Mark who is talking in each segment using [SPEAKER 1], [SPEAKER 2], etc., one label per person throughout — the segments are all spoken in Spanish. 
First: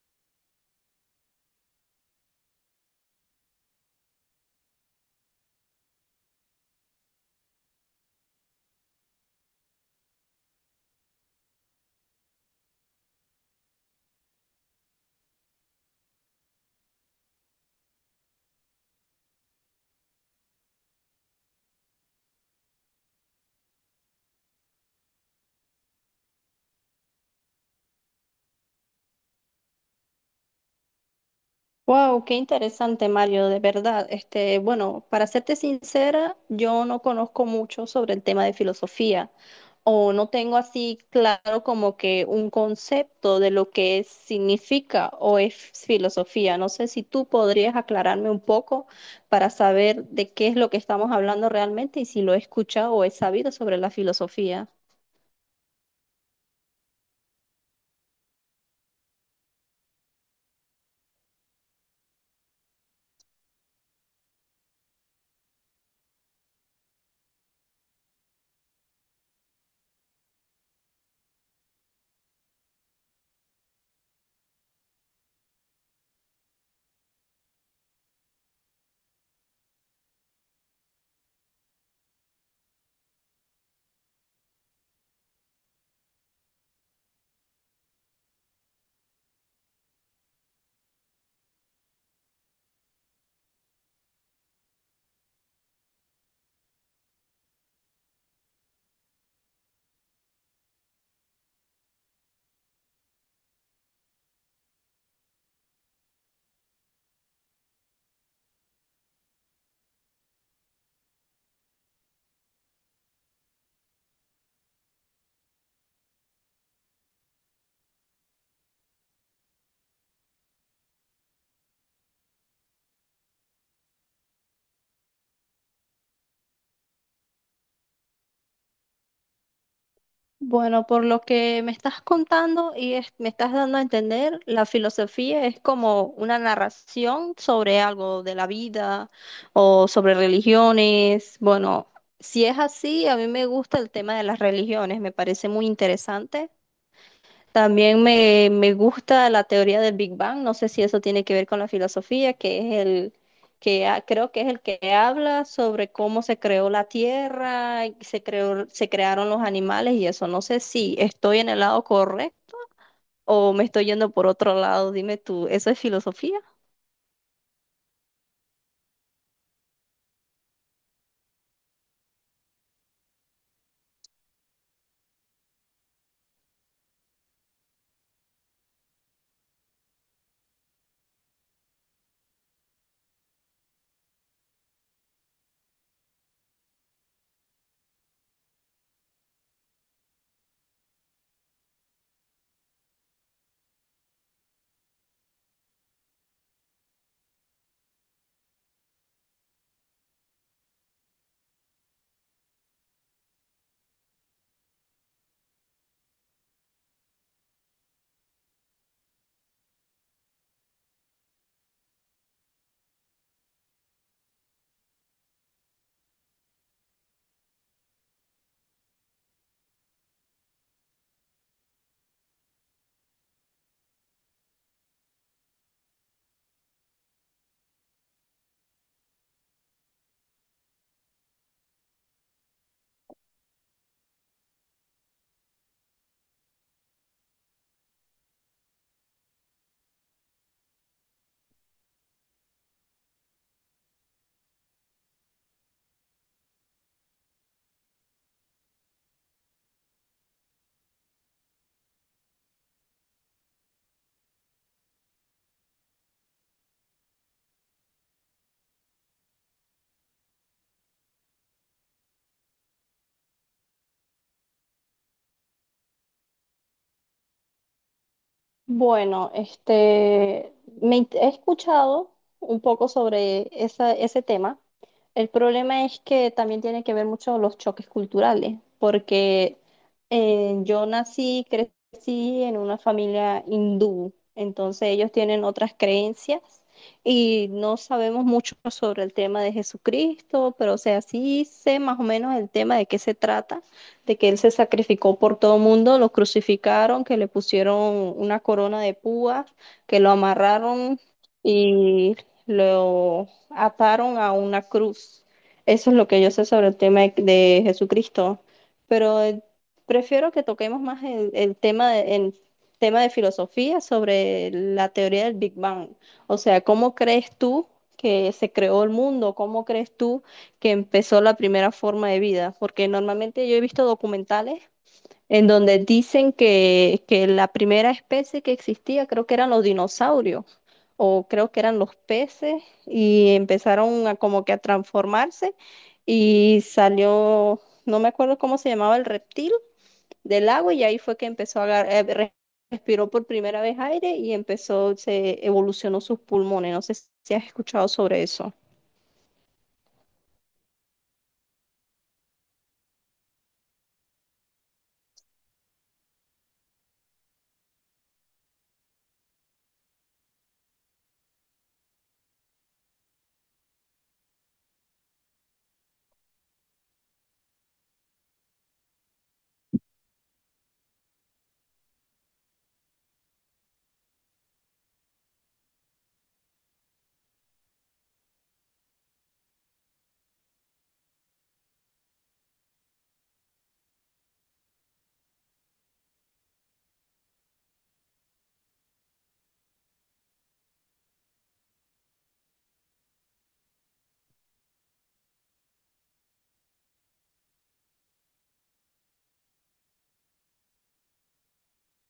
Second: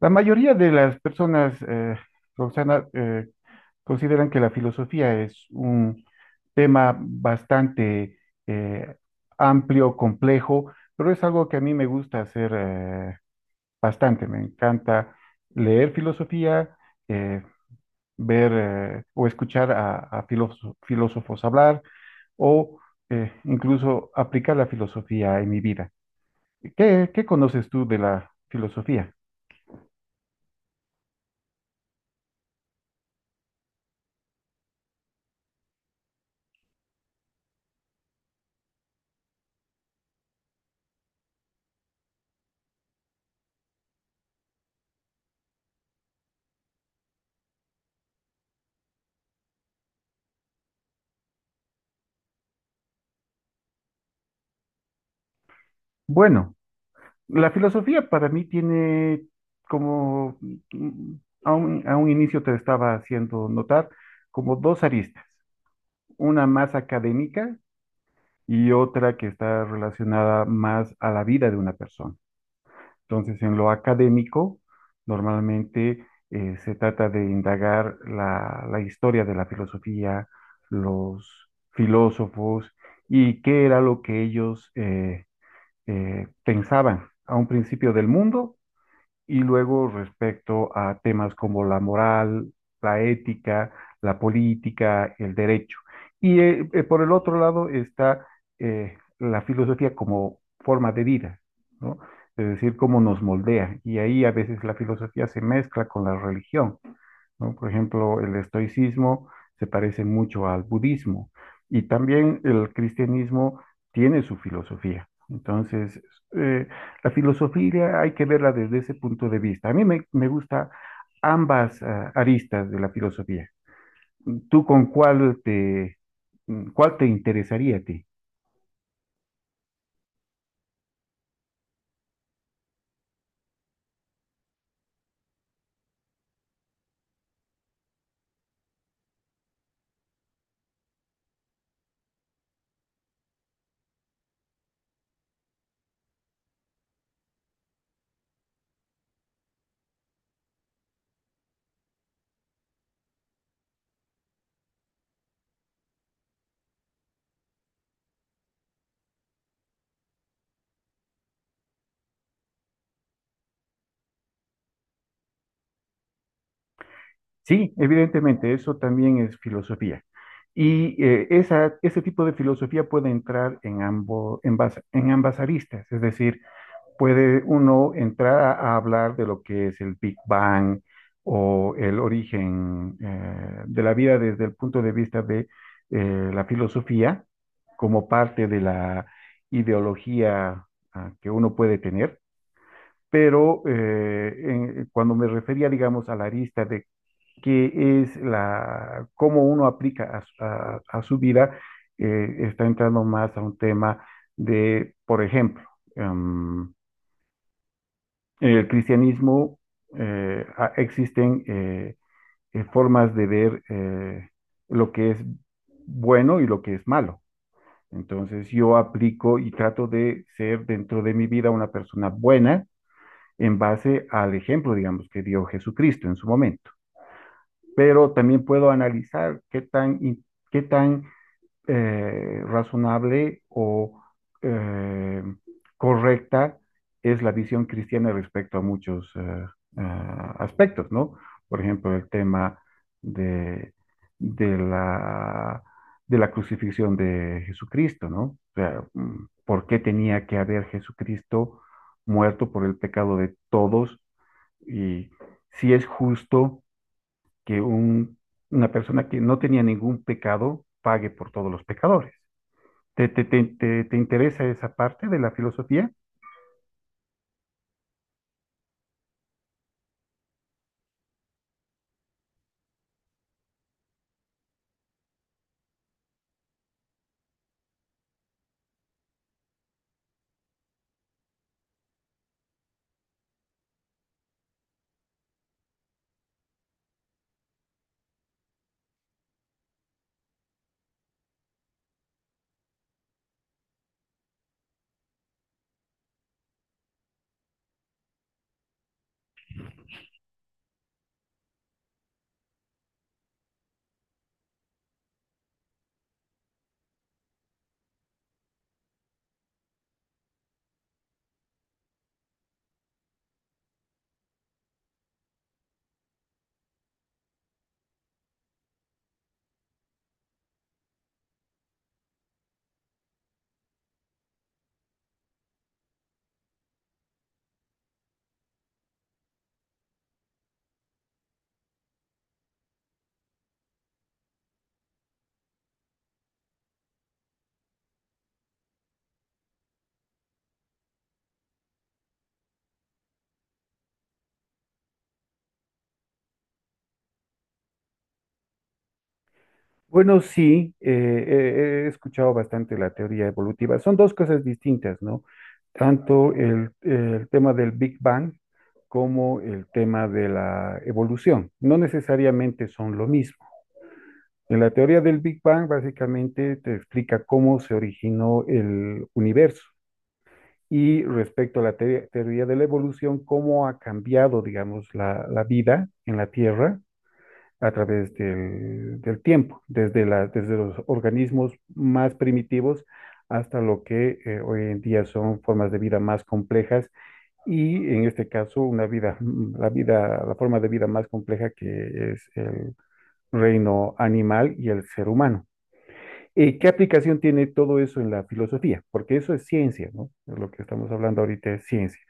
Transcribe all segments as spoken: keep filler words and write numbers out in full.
[SPEAKER 1] La mayoría de las personas, eh, Roxana, eh, consideran que la filosofía es un tema bastante eh, amplio, complejo, pero es algo que a mí me gusta hacer eh, bastante. Me encanta leer filosofía, eh, ver eh, o escuchar a, a filóso- filósofos hablar o eh, incluso aplicar la filosofía en mi vida. ¿Qué, qué conoces tú de la filosofía?
[SPEAKER 2] Wow, qué interesante, Mario, de verdad. Este, bueno, para serte sincera, yo no conozco mucho sobre el tema de filosofía o no tengo así claro como que un concepto de lo que es- significa o es filosofía. No sé si tú podrías aclararme un poco para saber de qué es lo que estamos hablando realmente y si lo he escuchado o he sabido sobre la filosofía.
[SPEAKER 1] Bueno, la filosofía para mí tiene como, mm, a un, a un inicio te estaba haciendo notar, como dos aristas, una más académica y otra que está relacionada más a la vida de una persona. Entonces, en lo académico, normalmente eh, se trata de indagar la, la historia de la filosofía, los filósofos y qué era lo que ellos eh, eh, pensaban a un principio del mundo y luego respecto a temas como la moral, la ética, la política, el derecho. Y eh, eh, por el otro lado está eh, la filosofía como forma de vida, ¿no? Es decir, cómo nos moldea. Y ahí a veces la filosofía se mezcla con la religión. ¿No? Por ejemplo, el estoicismo se parece mucho al budismo y también el cristianismo tiene su filosofía. Entonces, eh, la filosofía hay que verla desde ese punto de vista. A mí me, me gusta ambas ah, aristas de la filosofía. ¿Tú con cuál te, mm, cuál te interesaría a ti?
[SPEAKER 2] Bueno, por lo que me estás contando y es- me estás dando a entender, la filosofía es como una narración sobre algo de la vida o sobre religiones. Bueno, si es así, a mí me gusta el tema de las religiones, me parece muy interesante. También me, me gusta la teoría del Big Bang. No sé si eso tiene que ver con la filosofía, que es el que ha- creo que es el que habla sobre cómo se creó la Tierra, y se creó, se crearon los animales y eso. No sé si estoy en el lado correcto o me estoy yendo por otro lado. Dime tú, ¿eso es filosofía?
[SPEAKER 1] Sí, evidentemente, eso también es filosofía. Y eh, esa, ese tipo de filosofía puede entrar en, ambos, en, bas- en ambas aristas, es decir, puede uno entrar a, a hablar de lo que es el Big Bang o el origen eh, de la vida desde el punto de vista de eh, la filosofía como parte de la ideología ah, que uno puede tener, pero eh, en- cuando me refería, digamos, a la arista de qué es la, cómo uno aplica a, su- a- a su vida, eh, está entrando más a un tema de, por ejemplo, em, en el cristianismo eh, existen eh, eh, formas de ver eh, lo que es bueno y lo que es malo. Entonces yo aplico y trato de ser dentro de mi vida una persona buena en base al ejemplo, digamos, que dio Jesucristo en su momento. Pero también puedo analizar qué tan, qué tan eh, razonable o eh, correcta es la visión cristiana respecto a muchos eh, eh, aspectos, ¿no? Por ejemplo, el tema de, de la, de la crucifixión de Jesucristo, ¿no? O sea, mm, ¿por qué tenía que haber Jesucristo muerto por el pecado de todos? Y si es justo que un- una persona que no tenía ningún pecado pague por todos los pecadores. ¿Te, te, te, te- te interesa esa parte de la filosofía?
[SPEAKER 2] Bueno, este, me int- he escuchado un poco sobre esa- ese tema. El problema es que también tiene que ver mucho los choques culturales, porque eh, yo nací, crecí en una familia hindú, entonces ellos tienen otras creencias y no sabemos mucho sobre el tema de Jesucristo, pero o sea, sí sé más o menos el tema de qué se trata, de que él se sacrificó por todo el mundo, lo crucificaron, que le pusieron una corona de púas, que lo amarraron y lo ataron a una cruz. Eso es lo que yo sé sobre el tema de, de Jesucristo. Pero eh, prefiero que toquemos más el, el tema de, en tema de filosofía sobre la teoría del Big Bang. O sea, ¿cómo crees tú que se creó el mundo? ¿Cómo crees tú que empezó la primera forma de vida? Porque normalmente yo he visto documentales en donde dicen que, que la primera especie que existía, creo que eran los dinosaurios, o creo que eran los peces, y empezaron a como que a transformarse y salió, no me acuerdo cómo se llamaba el reptil del agua, y ahí fue que empezó a agar- eh, re- respiró por primera vez aire y empezó, se evolucionó sus pulmones. No sé si has escuchado sobre eso.
[SPEAKER 1] Bueno, sí, eh, eh, he escuchado bastante la teoría evolutiva. Son dos cosas distintas, ¿no? Tanto el, el tema del Big Bang como el tema de la evolución. No necesariamente son lo mismo. En la teoría del Big Bang, básicamente te explica cómo se originó el universo. Y respecto a la teoría teoría de la evolución, cómo ha cambiado, digamos, la, la vida en la Tierra a través del, del tiempo, desde, la, desde los organismos más primitivos hasta lo que eh, hoy en día son formas de vida más complejas y en este caso una vida, mm, la vida, la forma de vida más compleja que es el reino animal y el ser humano. Eh, ¿Qué aplicación tiene todo eso en la filosofía? Porque eso es ciencia, ¿no? Lo que estamos hablando ahorita es ciencia.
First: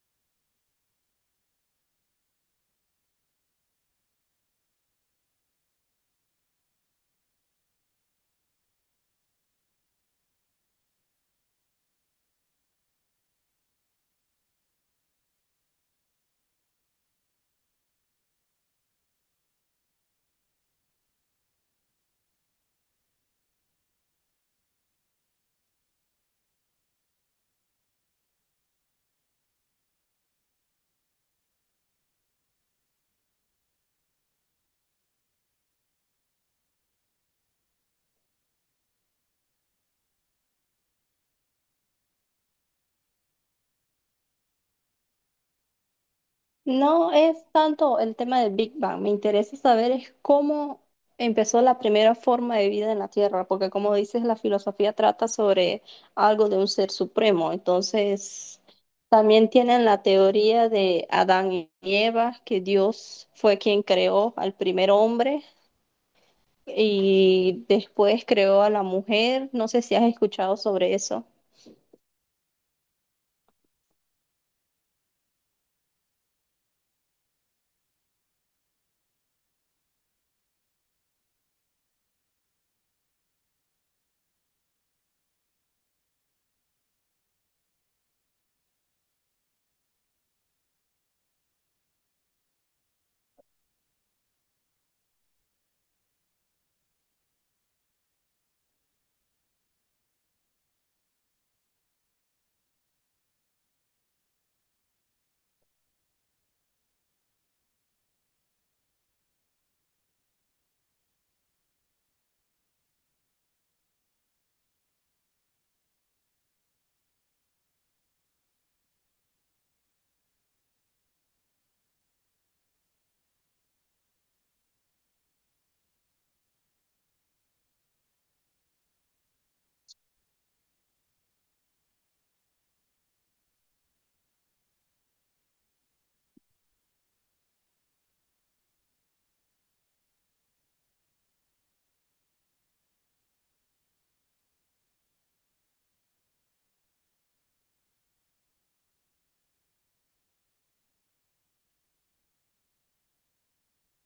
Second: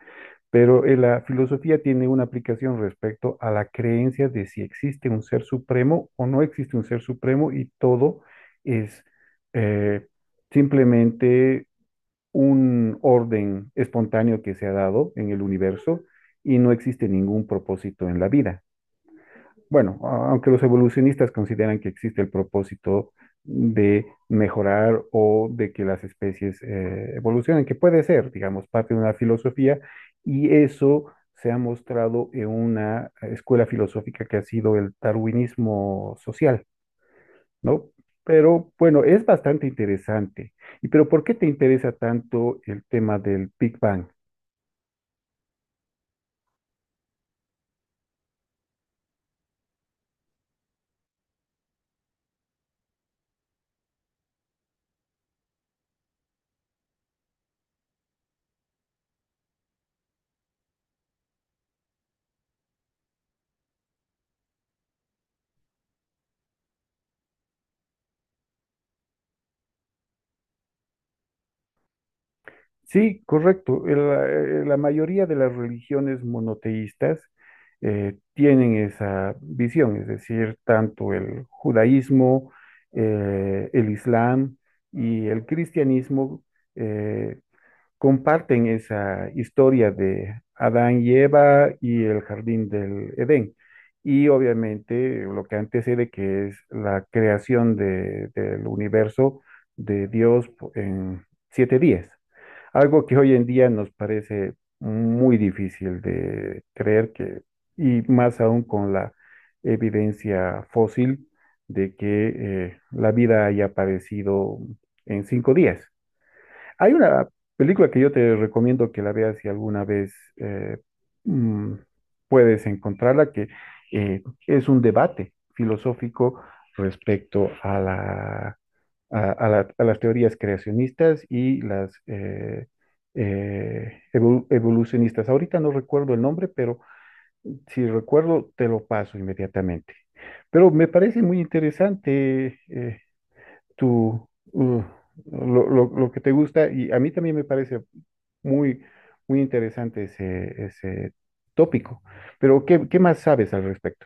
[SPEAKER 1] Pero eh, la filosofía tiene una aplicación respecto a la creencia de si existe un ser supremo o no existe un ser supremo y todo es eh, simplemente un orden espontáneo que se ha dado en el universo y no existe ningún propósito en la vida. Bueno, a- aunque los evolucionistas consideran que existe el propósito de mejorar o de que las especies eh, evolucionen, que puede ser, digamos, parte de una filosofía, y eso se ha mostrado en una escuela filosófica que ha sido el darwinismo social, ¿no? Pero bueno, es bastante interesante. ¿Y pero por qué te interesa tanto el tema del Big Bang?
[SPEAKER 2] No es tanto el tema del Big Bang, me interesa saber es cómo empezó la primera forma de vida en la Tierra, porque como dices, la filosofía trata sobre algo de un ser supremo, entonces también tienen la teoría de Adán y Eva, que Dios fue quien creó al primer hombre y después creó a la mujer. No sé si has escuchado sobre eso.
[SPEAKER 1] Sí, correcto. El- eh, La, mayoría de las religiones monoteístas eh, tienen esa visión, es decir, tanto el judaísmo, eh, el islam y el cristianismo eh, comparten esa historia de Adán y Eva y el jardín del Edén. Y obviamente lo que antecede que es la creación de- del universo de Dios en siete días. Algo que hoy en día nos parece muy difícil de creer que, y más aún con la evidencia fósil de que eh, la vida haya aparecido en cinco días. Hay una película que yo te recomiendo que la veas si alguna vez eh, mm, puedes encontrarla, que eh, es un debate filosófico respecto a la a, a la- a las teorías creacionistas y las eh, eh, evol- evolucionistas. Ahorita no recuerdo el nombre, pero si recuerdo, te lo paso inmediatamente. Pero me parece muy interesante eh, tu, uh, lo, lo- lo que te gusta y a mí también me parece muy, muy interesante ese, ese tópico. Pero, ¿qué, qué más sabes al respecto?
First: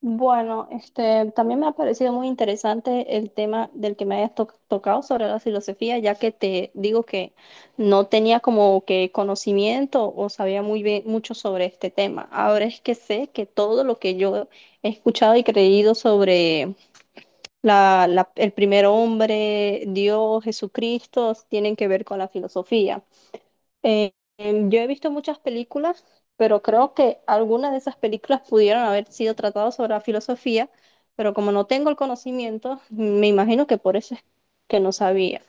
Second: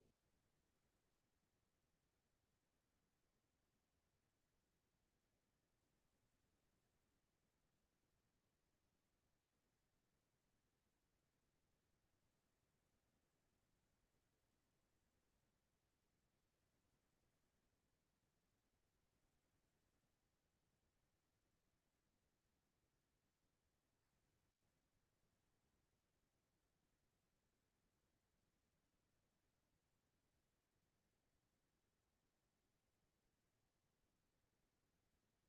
[SPEAKER 2] Bueno, este, también me ha parecido muy interesante el tema del que me hayas to- tocado sobre la filosofía, ya que te digo que no tenía como que conocimiento o sabía muy bien mucho sobre este tema. Ahora es que sé que todo lo que yo he escuchado y creído sobre la, la- el primer hombre, Dios, Jesucristo, tienen que ver con la filosofía. Eh, em, yo he visto muchas películas, pero creo que algunas de esas películas pudieron haber sido tratadas sobre la filosofía, pero como no tengo el conocimiento, me imagino que por eso es que no sabía.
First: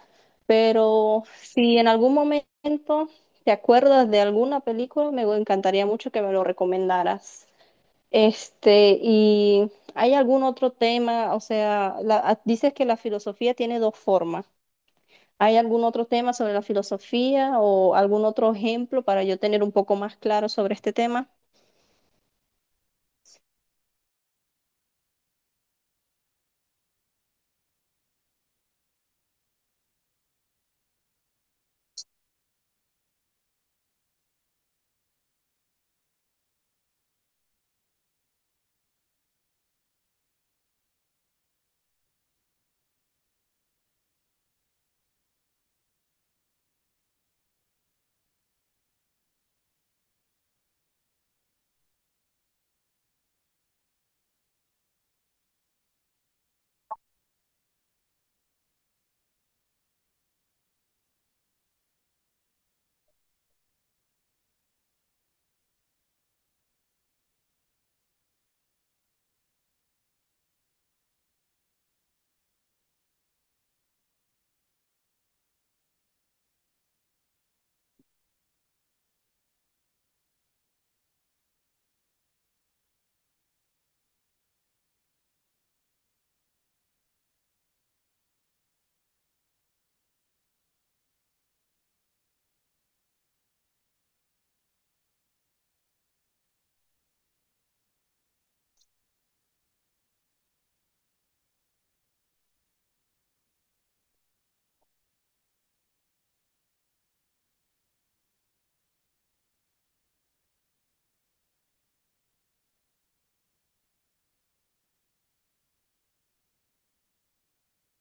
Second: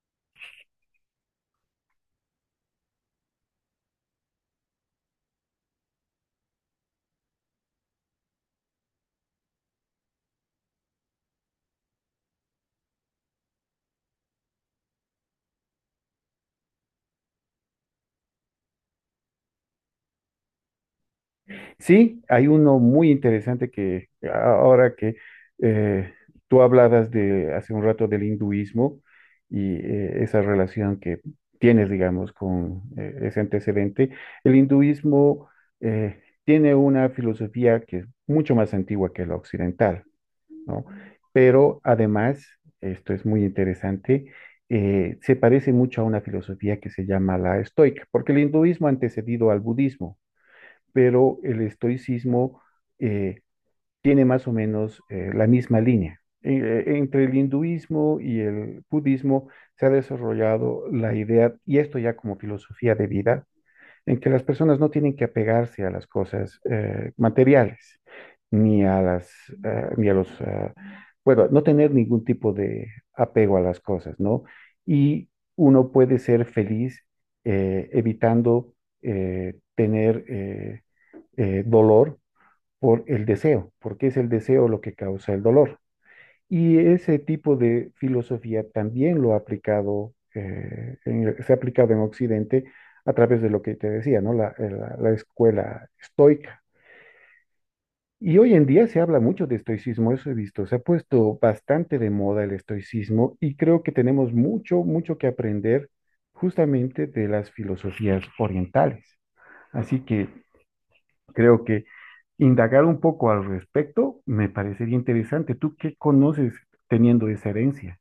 [SPEAKER 2] Pero si en algún momento te acuerdas de alguna película, me encantaría mucho que me lo recomendaras. Este, ¿y hay algún otro tema? O sea, la- ah, dices que la filosofía tiene dos formas. ¿Hay algún otro tema sobre la filosofía o algún otro ejemplo para yo tener un poco más claro sobre este tema?
[SPEAKER 1] Sí, hay uno muy interesante que ahora que eh, tú hablabas de hace un rato del hinduismo y eh, esa relación que tienes, digamos, con eh, ese antecedente, el hinduismo eh, tiene una filosofía que es mucho más antigua que la occidental, ¿no? Pero además, esto es muy interesante, eh, se parece mucho a una filosofía que se llama la estoica, porque el hinduismo ha antecedido al budismo pero el estoicismo eh, tiene más o menos eh, la misma línea. E- entre el hinduismo y el budismo se ha desarrollado la idea, y esto ya como filosofía de vida, en que las personas no tienen que apegarse a las cosas eh, materiales, ni a las, eh, ni a los, eh, bueno, no tener ningún tipo de apego a las cosas, ¿no? Y uno puede ser feliz eh, evitando eh, tener eh, eh, dolor por el deseo, porque es el deseo lo que causa el dolor. Y ese tipo de filosofía también lo ha aplicado, eh, en- se ha aplicado en Occidente a través de lo que te decía, ¿no? La, eh, la- la escuela estoica. Y hoy en día se habla mucho de estoicismo, eso he visto, se ha puesto bastante de moda el estoicismo y creo que tenemos mucho, mucho que aprender justamente de las filosofías orientales. Así que creo que indagar un poco al respecto me parecería interesante. ¿Tú qué conoces teniendo esa herencia?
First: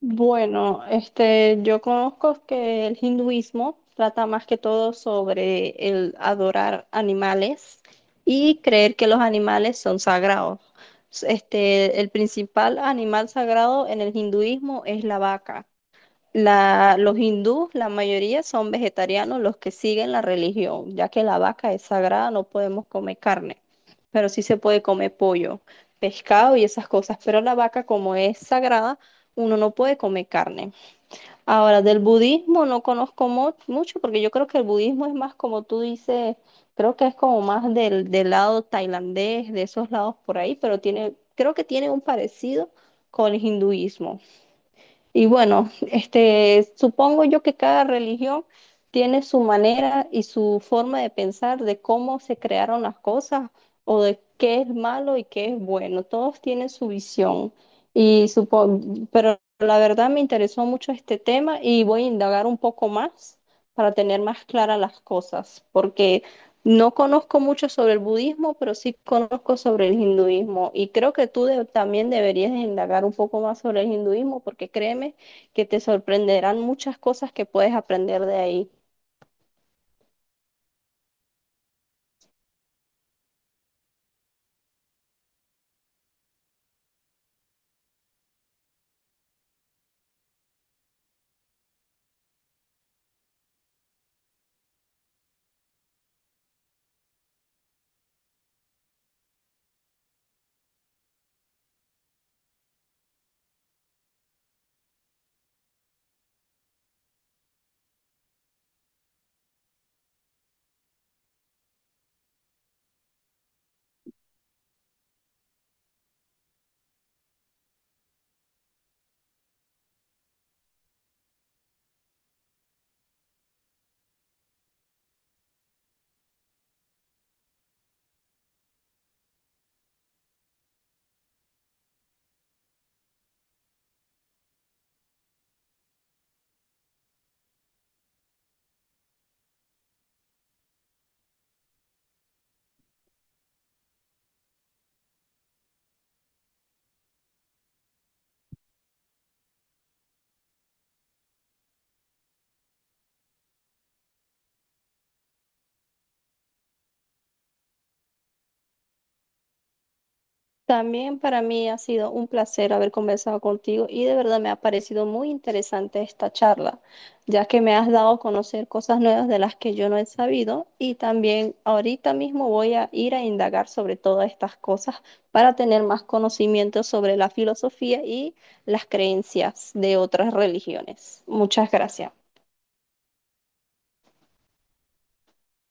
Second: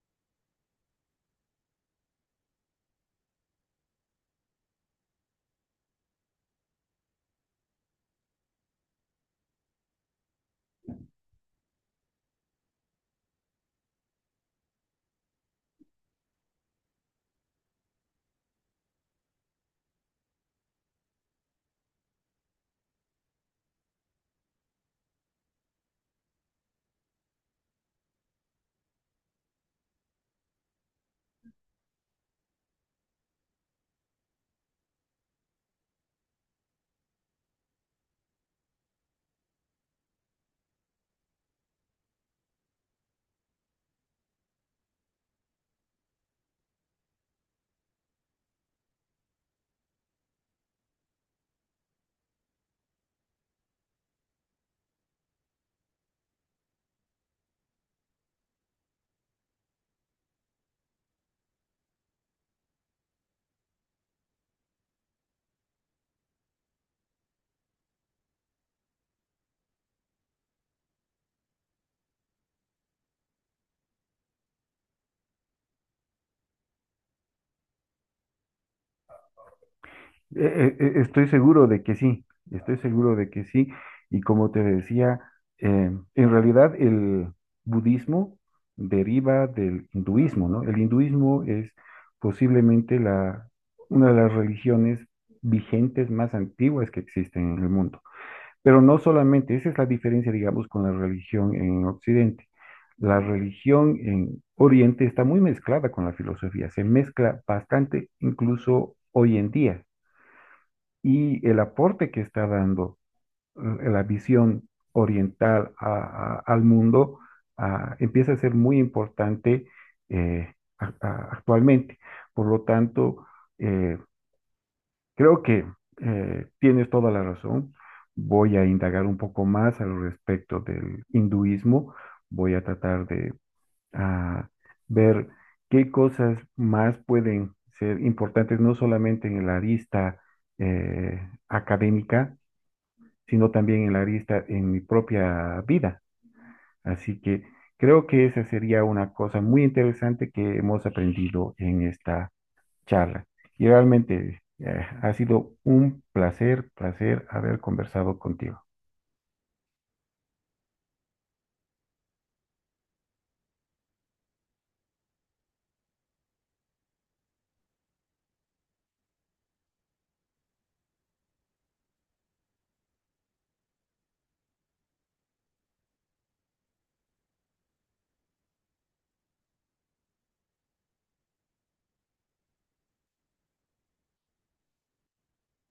[SPEAKER 2] Bueno, este, yo conozco que el hinduismo trata más que todo sobre el adorar animales y creer que los animales son sagrados. Este, el principal animal sagrado en el hinduismo es la vaca. La, los hindús, la mayoría son vegetarianos los que siguen la religión, ya que la vaca es sagrada, no podemos comer carne, pero sí se puede comer pollo, pescado y esas cosas, pero la vaca como es sagrada, uno no puede comer carne. Ahora, del budismo no conozco mo- mucho porque yo creo que el budismo es más como tú dices, creo que es como más del, del lado tailandés, de esos lados por ahí, pero tiene, creo que tiene un parecido con el hinduismo. Y bueno, este, supongo yo que cada religión tiene su manera y su forma de pensar de cómo se crearon las cosas o de qué es malo y qué es bueno. Todos tienen su visión. Y supo- pero la verdad me interesó mucho este tema y voy a indagar un poco más para tener más claras las cosas, porque no conozco mucho sobre el budismo, pero sí conozco sobre el hinduismo y creo que tú de- también deberías indagar un poco más sobre el hinduismo porque créeme que te sorprenderán muchas cosas que puedes aprender de ahí.
[SPEAKER 1] Eh, eh, eh, estoy seguro de que sí, estoy seguro de que sí. Y como te decía, eh, en realidad el budismo deriva del hinduismo, ¿no? El hinduismo es posiblemente la, una de las religiones vigentes más antiguas que existen en el mundo. Pero no solamente, esa es la diferencia, digamos, con la religión en Occidente. La religión en Oriente está muy mezclada con la filosofía, se mezcla bastante incluso hoy en día. Y el aporte que está dando eh, la visión oriental a- a- al mundo ah, empieza a ser muy importante eh, a- a- actualmente. Por lo tanto, eh, creo que eh, tienes toda la razón. Voy a indagar un poco más al respecto del hinduismo. Voy a tratar de ah, ver qué cosas más pueden ser importantes, no solamente en la arista eh, académica, sino también en la arista en mi propia vida. Así que creo que esa sería una cosa muy interesante que hemos aprendido en esta charla. Y realmente eh, ha sido un placer, placer haber conversado contigo.
[SPEAKER 2] También para mí ha sido un placer haber conversado contigo y de verdad me ha parecido muy interesante esta charla, ya que me has dado a conocer cosas nuevas de las que yo no he sabido y también ahorita mismo voy a ir a indagar sobre todas estas cosas para tener más conocimiento sobre la filosofía y las creencias de otras religiones. Muchas gracias.